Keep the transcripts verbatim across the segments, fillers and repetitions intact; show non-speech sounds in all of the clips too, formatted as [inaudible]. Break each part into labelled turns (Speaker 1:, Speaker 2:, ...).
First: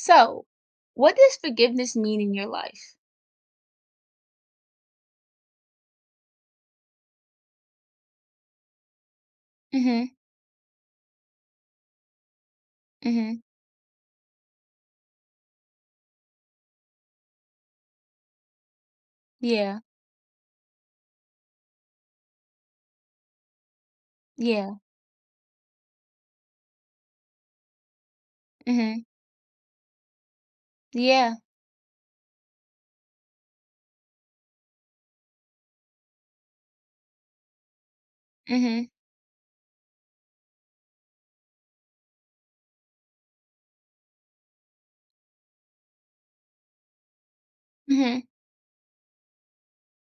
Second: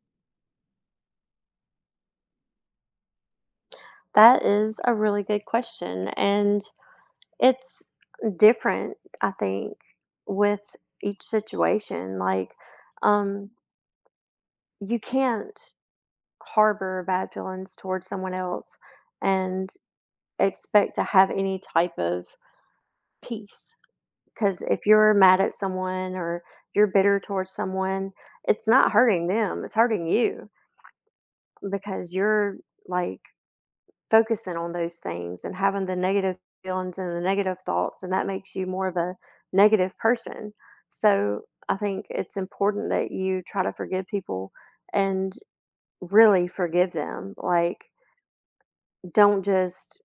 Speaker 1: So, what does forgiveness mean in your life?
Speaker 2: That is a really good question, and it's different, I think,
Speaker 1: Mhm.
Speaker 2: with each situation. Like,
Speaker 1: Mhm.
Speaker 2: um, you can't harbor bad feelings towards someone else and
Speaker 1: Yeah.
Speaker 2: expect to have any type of peace. Because
Speaker 1: Yeah.
Speaker 2: if you're mad at someone or you're bitter towards someone, it's not
Speaker 1: Mhm.
Speaker 2: hurting them, it's hurting you
Speaker 1: Yeah.
Speaker 2: because you're like focusing on those things and having the negative feelings and the negative thoughts, and that makes you more
Speaker 1: Mhm.
Speaker 2: of a negative person. So I think it's important that you try to forgive people and really forgive them. Like,
Speaker 1: Mhm.
Speaker 2: don't just,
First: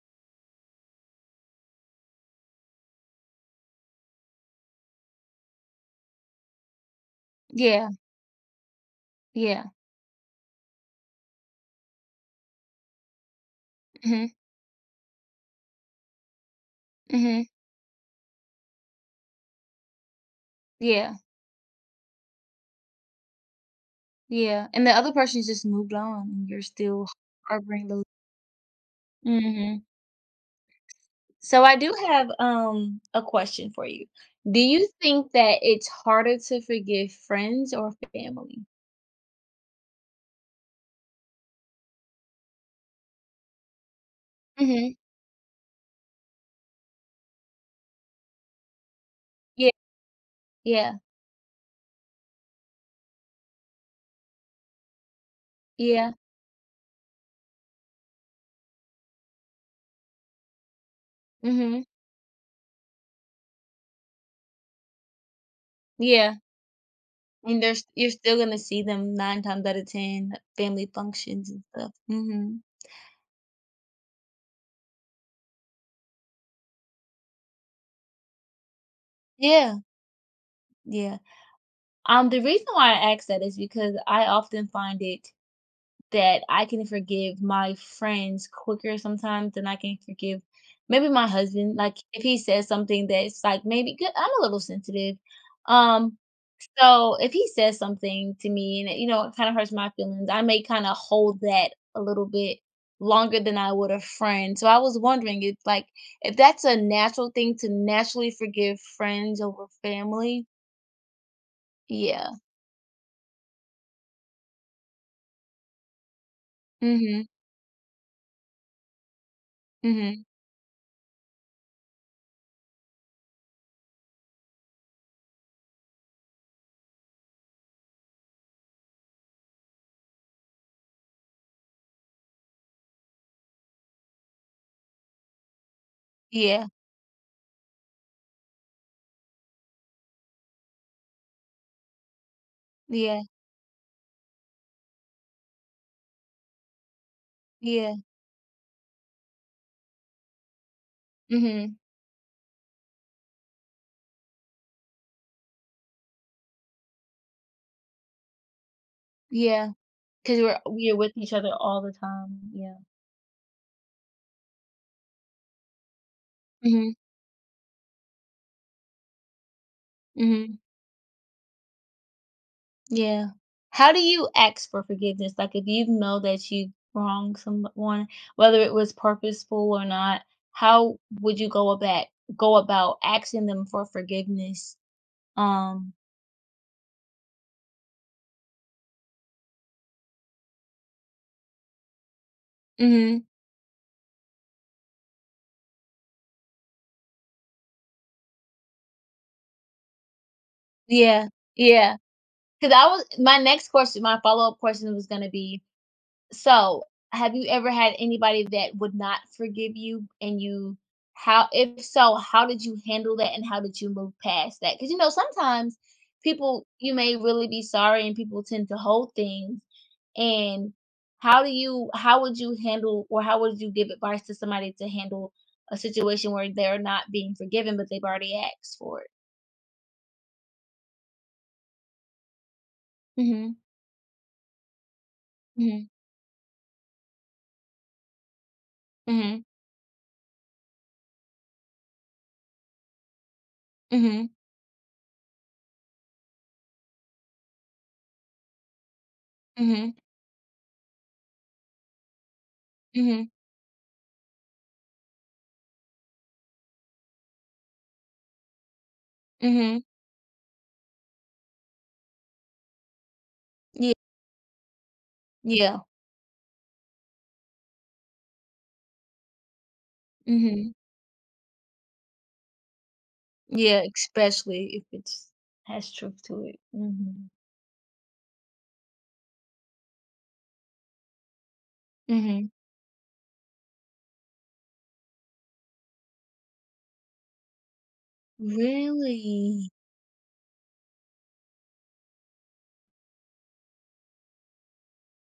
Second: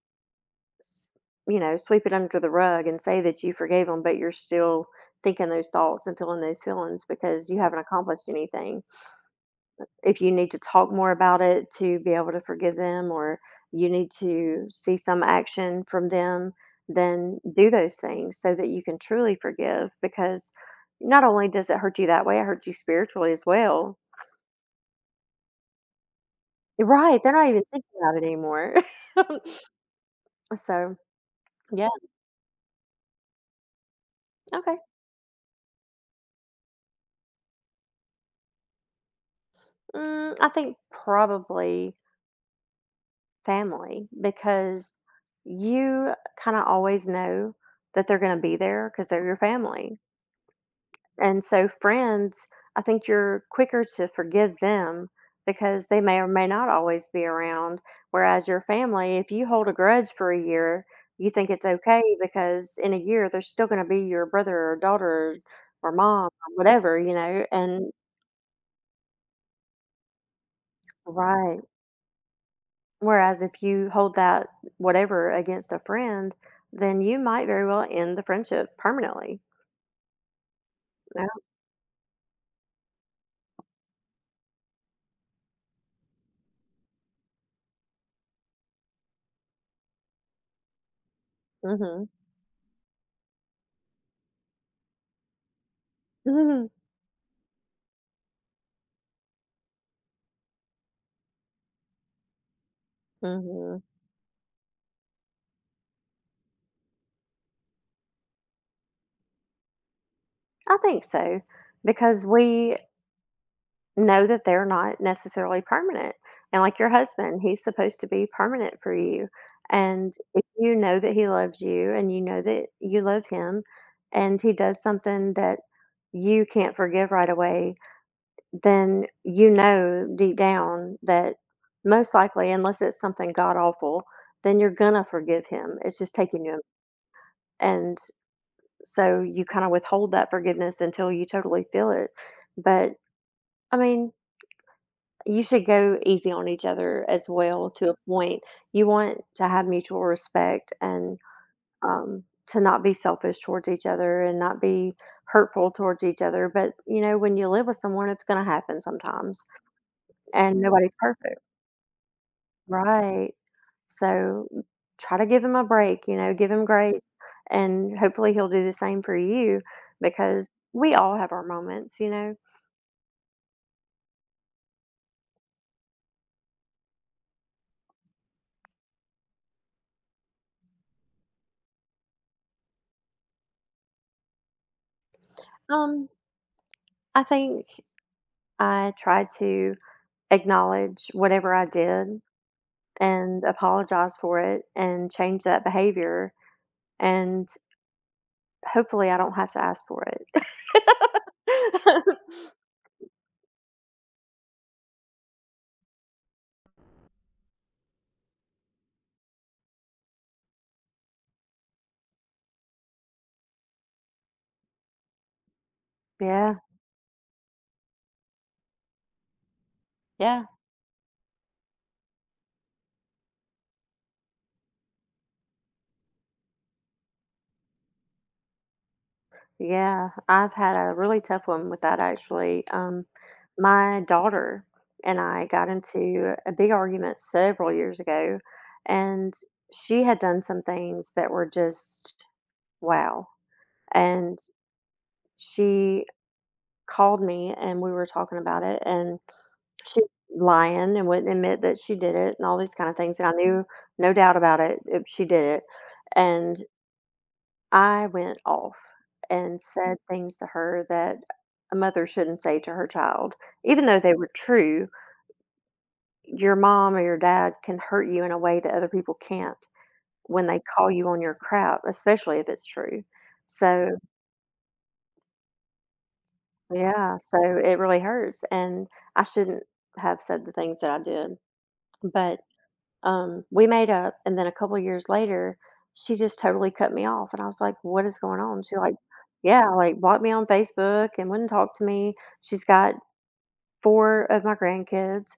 Speaker 2: s- you know, sweep it under the rug and say that you forgave them, but you're still thinking those thoughts and feeling those feelings because you haven't
Speaker 1: Yeah.
Speaker 2: accomplished anything.
Speaker 1: Yeah.
Speaker 2: If you need to talk more about it to be able to forgive them or you need
Speaker 1: Mhm.
Speaker 2: to see some action from them, then
Speaker 1: Mhm.
Speaker 2: do those things so that you can truly forgive because
Speaker 1: Yeah.
Speaker 2: not only does it hurt you that way, it hurts you spiritually as well.
Speaker 1: Yeah. And the other person's just moved on and you're still
Speaker 2: Right, they're not even
Speaker 1: harboring
Speaker 2: thinking
Speaker 1: those.
Speaker 2: about it anymore. [laughs]
Speaker 1: Mhm.
Speaker 2: So,
Speaker 1: So, I
Speaker 2: yeah,
Speaker 1: do have um a question for you. Do
Speaker 2: okay.
Speaker 1: you think that it's harder to forgive friends or family?
Speaker 2: Mm, I think probably family because
Speaker 1: Mhm.
Speaker 2: you kind of always know that they're going to be there because they're your
Speaker 1: Yeah.
Speaker 2: family.
Speaker 1: Yeah.
Speaker 2: And so friends, I think you're quicker to forgive them because they
Speaker 1: Yeah.
Speaker 2: may or may not always be around. Whereas your family, if you hold a grudge for a year, you think it's
Speaker 1: Mhm.
Speaker 2: okay because in a year they're still going to be your brother or daughter or mom
Speaker 1: Yeah.
Speaker 2: or whatever, you know.
Speaker 1: And there's
Speaker 2: And
Speaker 1: you're still gonna see them nine times out of ten at family functions
Speaker 2: right.
Speaker 1: and stuff. Mhm.
Speaker 2: Whereas if you hold that whatever against a friend, then you might very well end the friendship permanently.
Speaker 1: Yeah, yeah.
Speaker 2: Yeah.
Speaker 1: Um, the reason why I ask that is because I often find it that I can forgive my friends quicker sometimes than I can forgive maybe my husband. Like,
Speaker 2: Mhm.
Speaker 1: if he says something that's, like, maybe 'cau I'm a little sensitive. um,
Speaker 2: Mhm.
Speaker 1: So, if he says something to me and it, you know, it kinda hurts my feelings, I may kinda hold that a little bit longer than I
Speaker 2: Mhm.
Speaker 1: would a friend. So I was wondering if like if that's a natural thing to naturally forgive friends over family.
Speaker 2: [laughs] I think so because
Speaker 1: Yeah.
Speaker 2: we know that they're not necessarily permanent. And like your
Speaker 1: Mhm.
Speaker 2: husband, he's supposed to be permanent for you. And
Speaker 1: Mhm.
Speaker 2: if you know that he loves you and you know that you love him and he does something that you can't forgive right away, then you know deep down that most likely, unless it's something god awful, then you're gonna forgive him. It's just taking you.
Speaker 1: Yeah.
Speaker 2: And so you kind of withhold that forgiveness until you totally feel it. But
Speaker 1: Yeah.
Speaker 2: I mean, you should go easy on each other as well to a
Speaker 1: Yeah.
Speaker 2: point. You want to have mutual respect and
Speaker 1: Hmm.
Speaker 2: um, to not be selfish towards each other and not be hurtful towards each other. But, you know, when you live with someone, it's going to happen sometimes
Speaker 1: Yeah. Because Yeah.
Speaker 2: and
Speaker 1: 'Cause we're
Speaker 2: nobody's
Speaker 1: we're with each
Speaker 2: perfect.
Speaker 1: other all the time. Yeah.
Speaker 2: Right. So try to give him a break, you know, give him
Speaker 1: Mhm.
Speaker 2: grace. And hopefully he'll do the same for you because
Speaker 1: Mhm.
Speaker 2: we all have our moments, you know.
Speaker 1: Yeah. How do you ask for forgiveness? Like, if you know that you wronged someone, whether it was purposeful or not, how would you go about go about asking them for forgiveness? Um,
Speaker 2: Um, I think I try to acknowledge whatever I did
Speaker 1: mhm.
Speaker 2: and apologize for it and change that behavior. And hopefully, I don't have to ask for
Speaker 1: Yeah. Yeah.
Speaker 2: it. [laughs]
Speaker 1: Cuz I was my next question, my follow-up question was going to be. So, have you ever had anybody that would not forgive you and you how if so, how did you handle that and how did you move past that? Because you know, sometimes
Speaker 2: Yeah,
Speaker 1: people you may really be sorry and people tend to hold things
Speaker 2: yeah,
Speaker 1: and how do you how would you handle or how would you give advice to somebody to handle a situation where they're not being forgiven but they've already asked for it?
Speaker 2: yeah. I've had a really tough one with that actually. Um,
Speaker 1: Mhm.
Speaker 2: my daughter and I got
Speaker 1: Mhm.
Speaker 2: into a big argument several years ago, and
Speaker 1: Mhm.
Speaker 2: she had done some things that were just wow.
Speaker 1: Mhm.
Speaker 2: And she called me and we were talking about it, and
Speaker 1: Mhm.
Speaker 2: she lying and wouldn't admit that she did it and all these kind of things, and
Speaker 1: Mhm.
Speaker 2: I knew no doubt about it if she did it, and I went off and
Speaker 1: Mhm.
Speaker 2: said things to her that a mother shouldn't say to her child, even
Speaker 1: Yeah.
Speaker 2: though they were true.
Speaker 1: Yeah.
Speaker 2: Your mom or your dad can hurt you in a way that other people can't when they
Speaker 1: Mhm.
Speaker 2: call you on your crap, especially if it's true.
Speaker 1: Yeah,
Speaker 2: So,
Speaker 1: especially if it's has truth to it.
Speaker 2: yeah,
Speaker 1: Mhm.
Speaker 2: so it really hurts, and I shouldn't have said the things that I did, but
Speaker 1: Mhm.
Speaker 2: Um, we made up, and then a couple years later, she just totally cut me off, and I was like, "What is going on?" She like, yeah,
Speaker 1: Really?
Speaker 2: like blocked me on Facebook and wouldn't talk to me. She's got four of my grandkids,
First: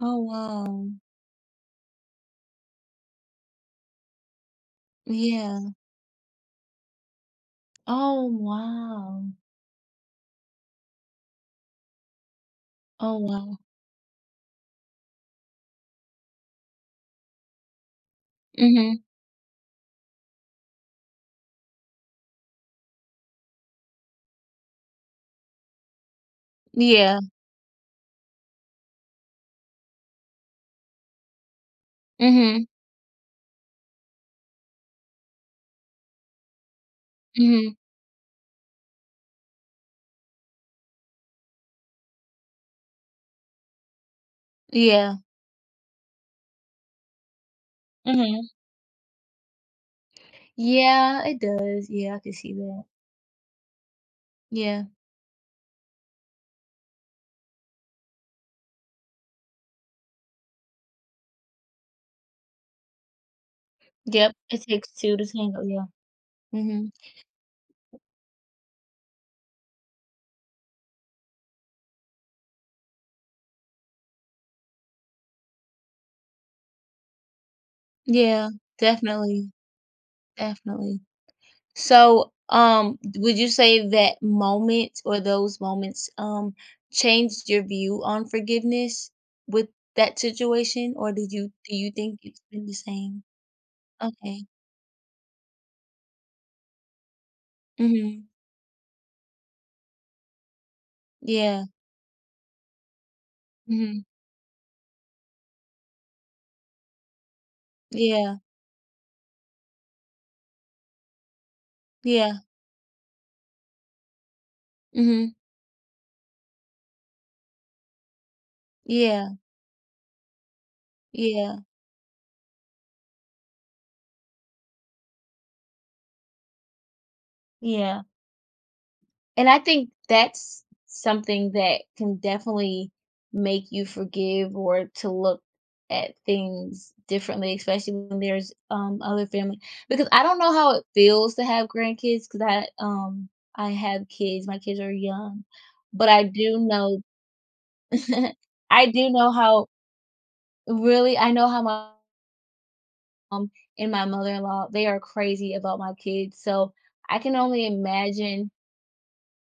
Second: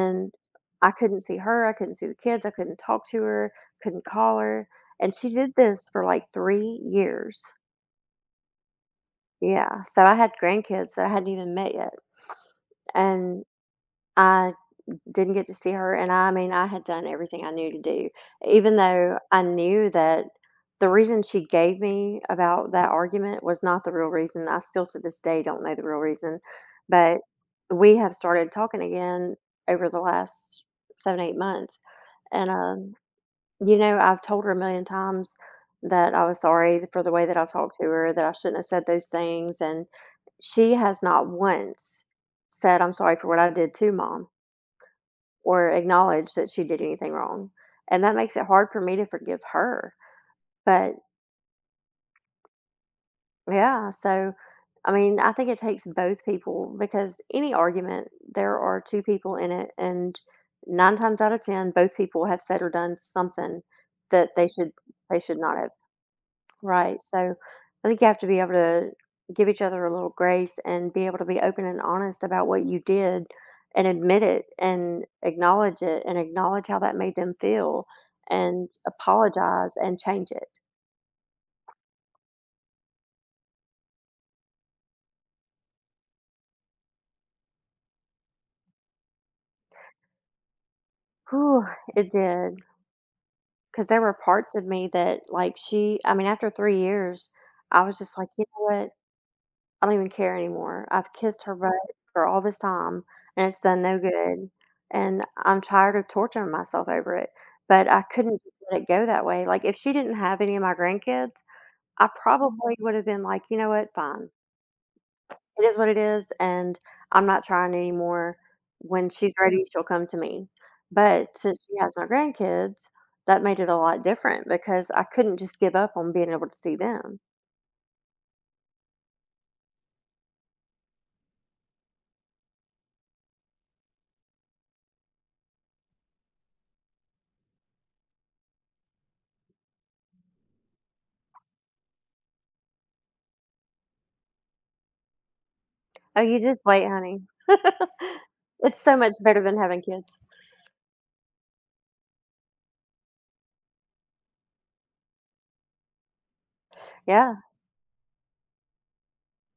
Speaker 1: Oh, wow.
Speaker 2: I couldn't see her. I couldn't see the kids. I couldn't talk to her. Couldn't call her. And she did
Speaker 1: Yeah.
Speaker 2: this for like three years.
Speaker 1: Oh, wow.
Speaker 2: Yeah. So I had grandkids that I hadn't even met yet,
Speaker 1: Oh,
Speaker 2: and
Speaker 1: wow.
Speaker 2: I didn't get to see her, and I mean, I had done everything I knew to do, even
Speaker 1: Mhm.
Speaker 2: though I knew that the reason she gave me about that argument was not the real reason. I still to this day don't know the real reason,
Speaker 1: Yeah.
Speaker 2: but we have started talking again over the last seven, eight months, and,
Speaker 1: Mhm.
Speaker 2: um, you know, I've told her a million times that I was sorry for the way that I talked
Speaker 1: Mhm.
Speaker 2: to her, that I shouldn't have said those things, and she has not once said, "I'm sorry for what I did to mom."
Speaker 1: Yeah.
Speaker 2: or acknowledge that she did anything wrong. And that makes it
Speaker 1: Mhm.
Speaker 2: hard for me to forgive her. But
Speaker 1: Yeah, it does. Yeah, I can see that.
Speaker 2: yeah, so
Speaker 1: Yeah.
Speaker 2: I mean, I think it takes both people because any argument, there are two people in it, and nine times out of ten, both people have said or done something that
Speaker 1: Yep.
Speaker 2: they
Speaker 1: It
Speaker 2: should
Speaker 1: takes two
Speaker 2: they
Speaker 1: to
Speaker 2: should not
Speaker 1: tango.
Speaker 2: have.
Speaker 1: Yeah. Mhm.
Speaker 2: Right. So I think you have to be able to give each other a little grace and be able to be open and honest about what you did and admit it and acknowledge it and acknowledge how that made them feel
Speaker 1: Yeah.
Speaker 2: and
Speaker 1: Definitely.
Speaker 2: apologize and change it.
Speaker 1: Definitely. So, um, would you say that moment or those moments um changed your view on forgiveness with that situation, or did you
Speaker 2: Whew,
Speaker 1: do you
Speaker 2: it
Speaker 1: think it's
Speaker 2: did.
Speaker 1: been the same?
Speaker 2: Because there were
Speaker 1: Okay.
Speaker 2: parts of me that, like, she, I mean, after three years, I was just
Speaker 1: Mhm.
Speaker 2: like, you know what? I don't even care anymore. I've kissed her
Speaker 1: Yeah.
Speaker 2: butt for all this time, and it's done no
Speaker 1: Mhm.
Speaker 2: good, and I'm tired of torturing myself over it, but I
Speaker 1: Yeah.
Speaker 2: couldn't just let it go that way. Like, if she didn't have any of my grandkids, I
Speaker 1: Yeah.
Speaker 2: probably would have been like, "You know what? Fine.
Speaker 1: Mhm.
Speaker 2: It is what it is, and I'm not trying anymore. When she's
Speaker 1: Yeah.
Speaker 2: ready, she'll come to me." But
Speaker 1: Yeah.
Speaker 2: since she has my grandkids, that made it a lot different because I couldn't just give up on being able to see them.
Speaker 1: Yeah. And I think that's something that can definitely make you forgive or to look at things differently, especially when there's, um, other family because I don't know how it feels to have grandkids, because I, um I have kids, my kids are young, but
Speaker 2: Oh,
Speaker 1: I
Speaker 2: you
Speaker 1: do
Speaker 2: just wait,
Speaker 1: know
Speaker 2: honey. [laughs]
Speaker 1: [laughs]
Speaker 2: It's
Speaker 1: I
Speaker 2: so
Speaker 1: do
Speaker 2: much
Speaker 1: know
Speaker 2: better than
Speaker 1: how
Speaker 2: having kids.
Speaker 1: really, I know how my mom and my mother-in-law, they are crazy about my kids, so I
Speaker 2: Yeah,
Speaker 1: can only imagine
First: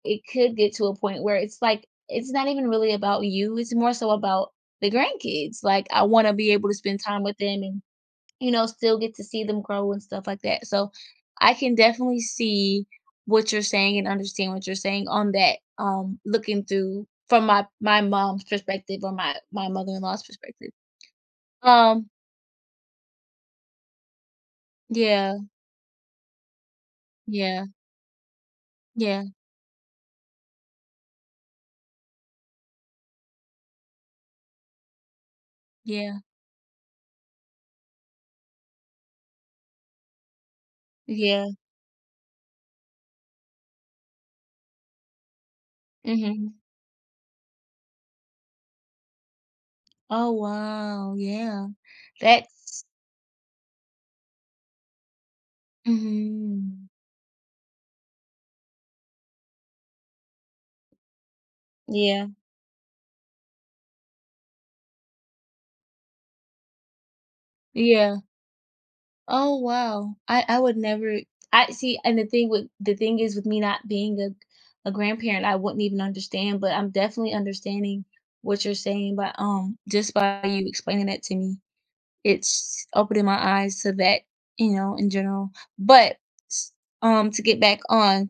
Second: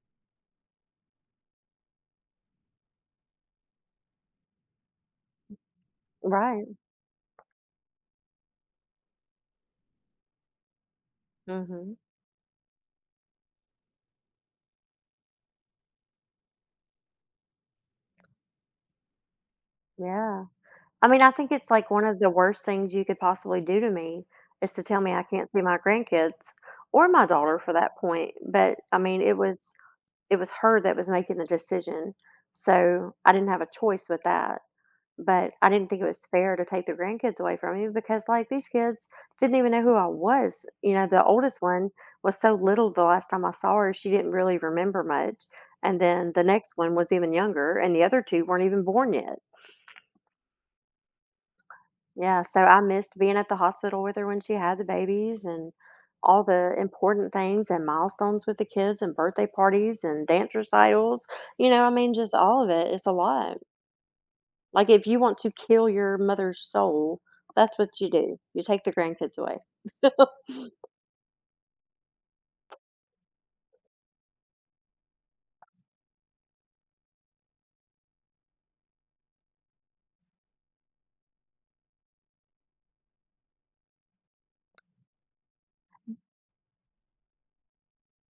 Speaker 1: it could get to a point where it's like it's not even really about you, it's more so about the grandkids. Like, I wanna be
Speaker 2: right.
Speaker 1: able to spend time with them and, you know, still get to see them grow and stuff like that. So, I can
Speaker 2: Mhm.
Speaker 1: definitely see what you're saying and understand what you're saying on that, um, looking through from my my mom's perspective or my my mother-in-law's
Speaker 2: Yeah.
Speaker 1: perspective.
Speaker 2: I mean, I think it's like one
Speaker 1: Um,
Speaker 2: of the worst things you could possibly do to me is to tell me I
Speaker 1: yeah,
Speaker 2: can't see my grandkids or my daughter
Speaker 1: yeah,
Speaker 2: for that point, but I mean,
Speaker 1: yeah,
Speaker 2: it was it was her that was making the decision, so I didn't have a choice with that. But I didn't think it
Speaker 1: yeah,
Speaker 2: was fair to take the grandkids away from me because like these kids didn't even know who I was. You know, the
Speaker 1: yeah,
Speaker 2: oldest one was so little the last time I saw her, she didn't really remember much. And then the
Speaker 1: mhm.
Speaker 2: next one was even younger and the other two weren't even born yet.
Speaker 1: Oh, wow, yeah.
Speaker 2: Yeah, so I
Speaker 1: That's
Speaker 2: missed being at the hospital with her when she had the babies and all the
Speaker 1: Mhm,
Speaker 2: important things and milestones with the kids and birthday parties and dance recitals. You know, I mean
Speaker 1: yeah.
Speaker 2: just all of it. It's a lot. Like, if you want to kill your mother's soul, that's what you
Speaker 1: Yeah.
Speaker 2: do. You take the grandkids
Speaker 1: Oh,
Speaker 2: away.
Speaker 1: wow.
Speaker 2: [laughs]
Speaker 1: I I would never. I see, and the thing with the thing is with me not being a a grandparent, I wouldn't even understand, but I'm definitely understanding what you're saying by, um, just by you explaining that to me. It's opening my eyes to that, you know, in general. But s- um to get back on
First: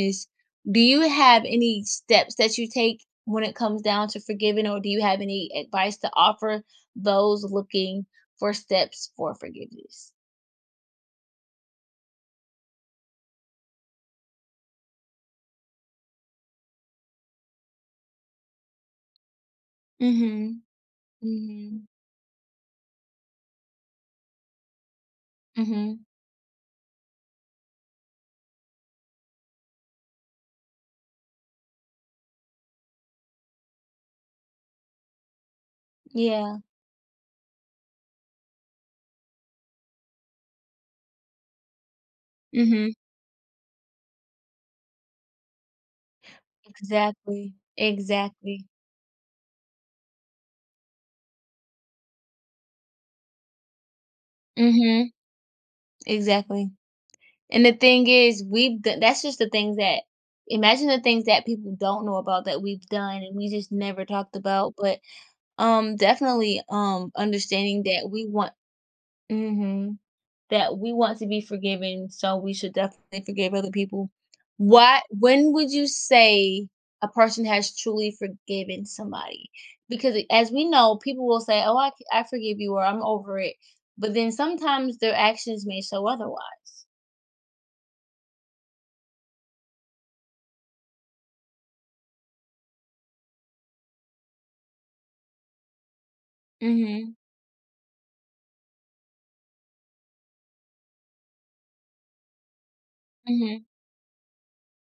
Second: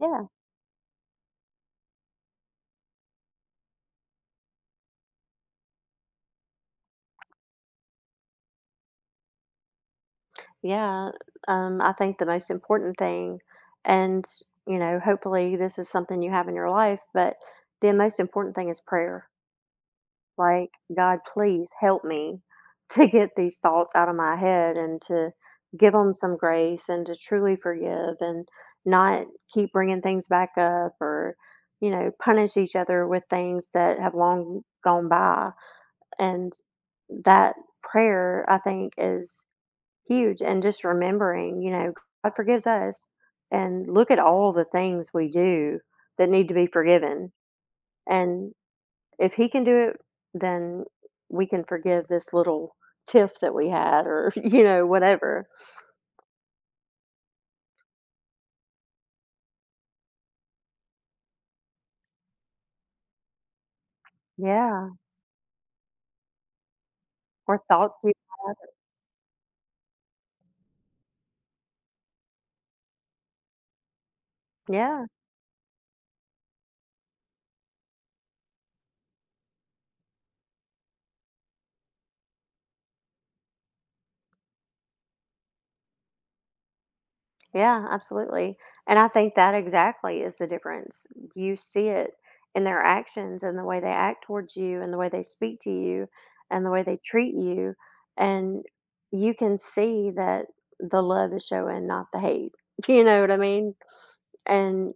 Speaker 2: Yeah,
Speaker 1: do you have any steps that you take when it comes down to forgiving or do you have any advice to offer those looking for steps for forgiveness?
Speaker 2: yeah, um, I think the most important thing and, you know, hopefully this is something you have in your life, but the most important thing is prayer.
Speaker 1: Mhm.
Speaker 2: Like, God, please
Speaker 1: Mhm.
Speaker 2: help me [laughs] to get these thoughts out of my head and to give
Speaker 1: Mhm.
Speaker 2: them some grace and to truly forgive and not keep bringing things back up or, you know, punish each other with things that have long gone by. And
Speaker 1: Yeah.
Speaker 2: that prayer, I think, is huge. And just remembering, you know, God forgives
Speaker 1: Mhm.
Speaker 2: us and look at all the things we do that need to be forgiven.
Speaker 1: Exactly.
Speaker 2: And
Speaker 1: Exactly.
Speaker 2: if he can do it, then we can forgive this little tiff that we had or, [laughs] you know,
Speaker 1: Mhm.
Speaker 2: whatever.
Speaker 1: Exactly. And the thing is, we've do that's just the things that imagine the things that people don't know about that we've done and we just never talked about,
Speaker 2: Yeah,
Speaker 1: but, um, definitely, um,
Speaker 2: or
Speaker 1: understanding
Speaker 2: thoughts
Speaker 1: that
Speaker 2: you.
Speaker 1: we want. Mhm. That we want to be forgiven, so we should definitely forgive other people. What
Speaker 2: Yeah,
Speaker 1: when would you say a person has truly forgiven somebody? Because as we know, people will say, "Oh, I I forgive you," or "I'm over it," but then sometimes their actions may show otherwise.
Speaker 2: yeah, absolutely, and I think that exactly is the difference. You see it in their actions and the way they act towards you and the way they speak to you and the way they
Speaker 1: Mhm,
Speaker 2: treat you, and you can see that the love is showing, not the hate. [laughs] You know what I
Speaker 1: mhm.
Speaker 2: mean? And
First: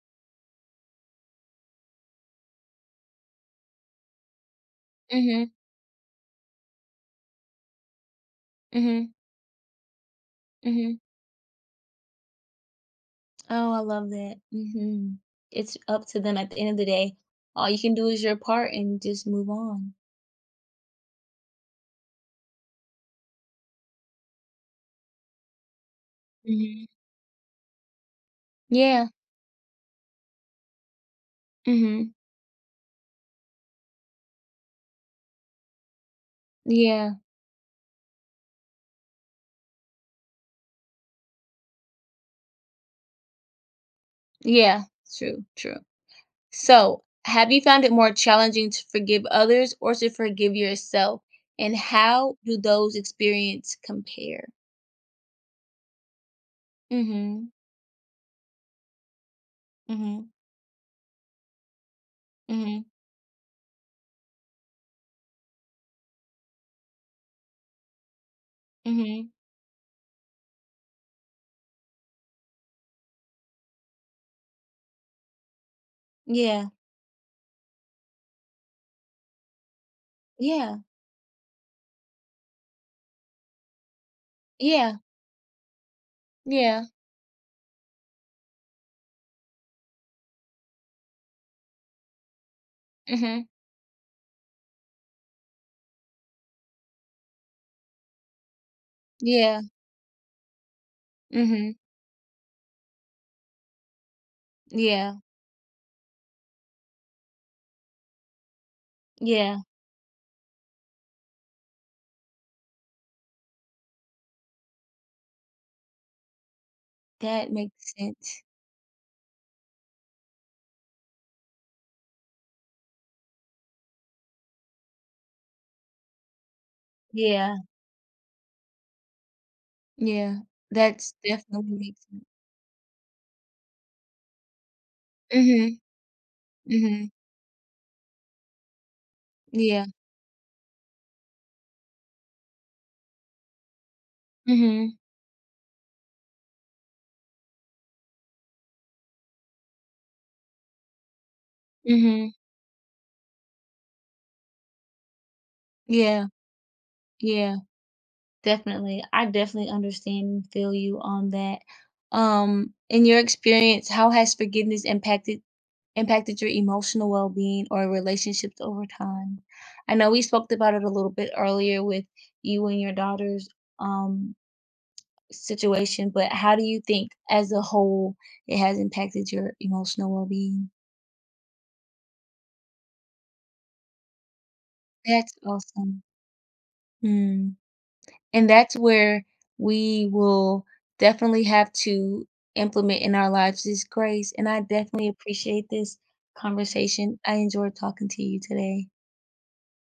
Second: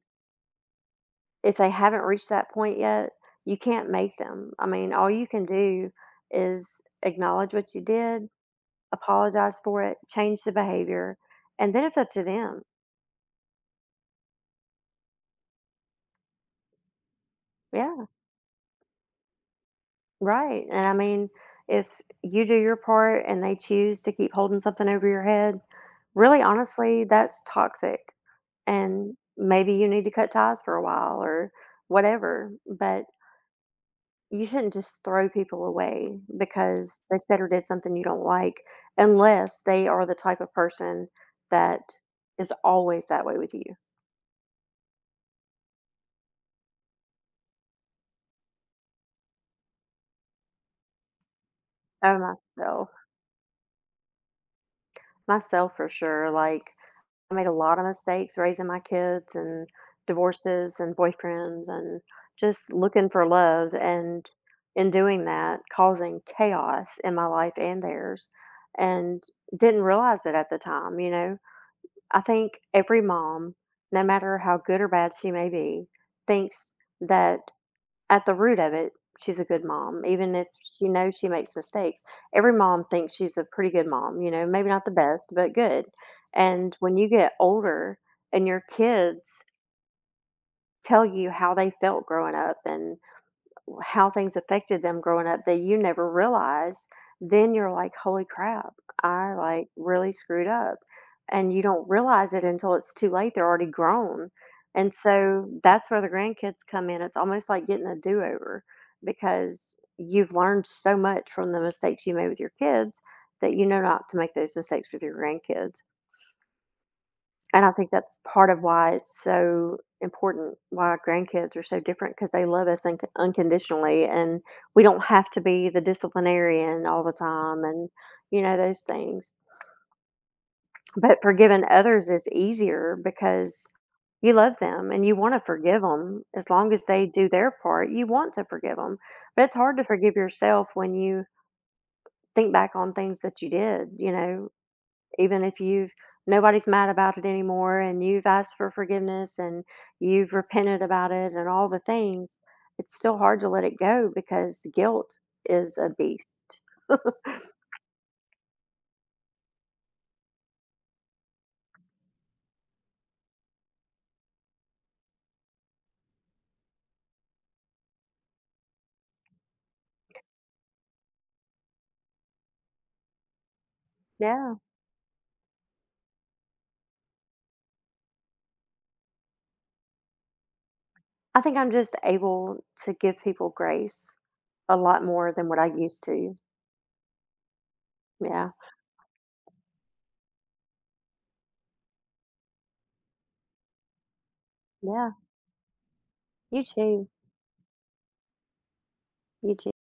Speaker 2: if they haven't reached that point yet, you can't make them. I mean, all you can
Speaker 1: Mhm,
Speaker 2: do is acknowledge what you did,
Speaker 1: mhm,
Speaker 2: apologize for it, change the
Speaker 1: mhm.
Speaker 2: behavior, and then it's up to them.
Speaker 1: Oh, I love that. Mhm. It's up to them at the end of the day. All you can
Speaker 2: Yeah,
Speaker 1: do is your part and just move on.
Speaker 2: right. And I mean, if you do your part and they choose to keep holding something over your head, really
Speaker 1: Mhm.
Speaker 2: honestly, that's toxic.
Speaker 1: Yeah.
Speaker 2: And maybe you need to cut ties for a while or
Speaker 1: Mhm.
Speaker 2: whatever. But you shouldn't just throw people away because
Speaker 1: Yeah.
Speaker 2: they said or did something you don't like unless they are the type of person that is always that way with you.
Speaker 1: Yeah. True, true. So, have you found it more challenging to forgive others or to forgive yourself? And
Speaker 2: Oh,
Speaker 1: how do
Speaker 2: myself,
Speaker 1: those experience compare?
Speaker 2: myself for sure. Like, I made
Speaker 1: Mhm.
Speaker 2: a lot of mistakes raising my kids and
Speaker 1: Mhm.
Speaker 2: divorces and boyfriends and just
Speaker 1: Mhm.
Speaker 2: looking for love. And in doing that, causing chaos in my life and theirs and
Speaker 1: Mhm.
Speaker 2: didn't realize it at the time, you know? I think every mom, no matter how good or bad she may be,
Speaker 1: Yeah.
Speaker 2: thinks that at the root of it, she's a good mom. Even if
Speaker 1: Yeah.
Speaker 2: she knows she makes mistakes, every mom thinks she's a pretty good mom, you know, maybe not the
Speaker 1: Yeah.
Speaker 2: best, but good. And
Speaker 1: Yeah.
Speaker 2: when you get older and your kids tell you how they felt growing up and
Speaker 1: Mhm.
Speaker 2: how things affected them growing up that you never realized, then you're like, "Holy crap, I,
Speaker 1: Yeah.
Speaker 2: like, really screwed up." And you
Speaker 1: Mhm.
Speaker 2: don't realize it until it's too late, they're already grown. And
Speaker 1: Yeah.
Speaker 2: so that's where the grandkids come in, it's almost like getting a do-over
Speaker 1: Yeah.
Speaker 2: because you've learned so much from the mistakes you made with your kids that you know not to make those mistakes with your grandkids.
Speaker 1: That
Speaker 2: And I think
Speaker 1: makes
Speaker 2: that's
Speaker 1: sense.
Speaker 2: part of why it's so important, why our grandkids are so different, because they love us unc unconditionally, and we don't have to be the disciplinarian all the
Speaker 1: Yeah.
Speaker 2: time and, you know, those things.
Speaker 1: Yeah, that's
Speaker 2: But forgiving
Speaker 1: definitely makes
Speaker 2: others
Speaker 1: sense.
Speaker 2: is easier because you love them and you want to
Speaker 1: Mhm,
Speaker 2: forgive them. As long as they
Speaker 1: mhm,
Speaker 2: do their part, you want to forgive them. But it's hard to
Speaker 1: yeah,
Speaker 2: forgive yourself when you think back on things that you did, you know,
Speaker 1: mhm,
Speaker 2: even if you've nobody's mad about it anymore and you've asked for forgiveness and you've repented about it and all the
Speaker 1: mhm,
Speaker 2: things, it's still hard to let it go because guilt is a
Speaker 1: yeah,
Speaker 2: beast.
Speaker 1: yeah. Definitely. I definitely understand and feel you on that. Um, in your experience, how has forgiveness impacted impacted your emotional well-being or relationships over time? I know we spoke about it a little bit earlier with you and your daughters, um
Speaker 2: Yeah.
Speaker 1: situation, but how do you think as a whole it has impacted your emotional well-being?
Speaker 2: I think I'm just able to give people grace a lot more
Speaker 1: That's
Speaker 2: than what I
Speaker 1: awesome.
Speaker 2: used to.
Speaker 1: Mm. And
Speaker 2: Yeah.
Speaker 1: that's where we will definitely have to implement in our lives is grace. And I
Speaker 2: Yeah.
Speaker 1: definitely appreciate this
Speaker 2: You too.
Speaker 1: conversation. I enjoyed talking to you today.
Speaker 2: You too.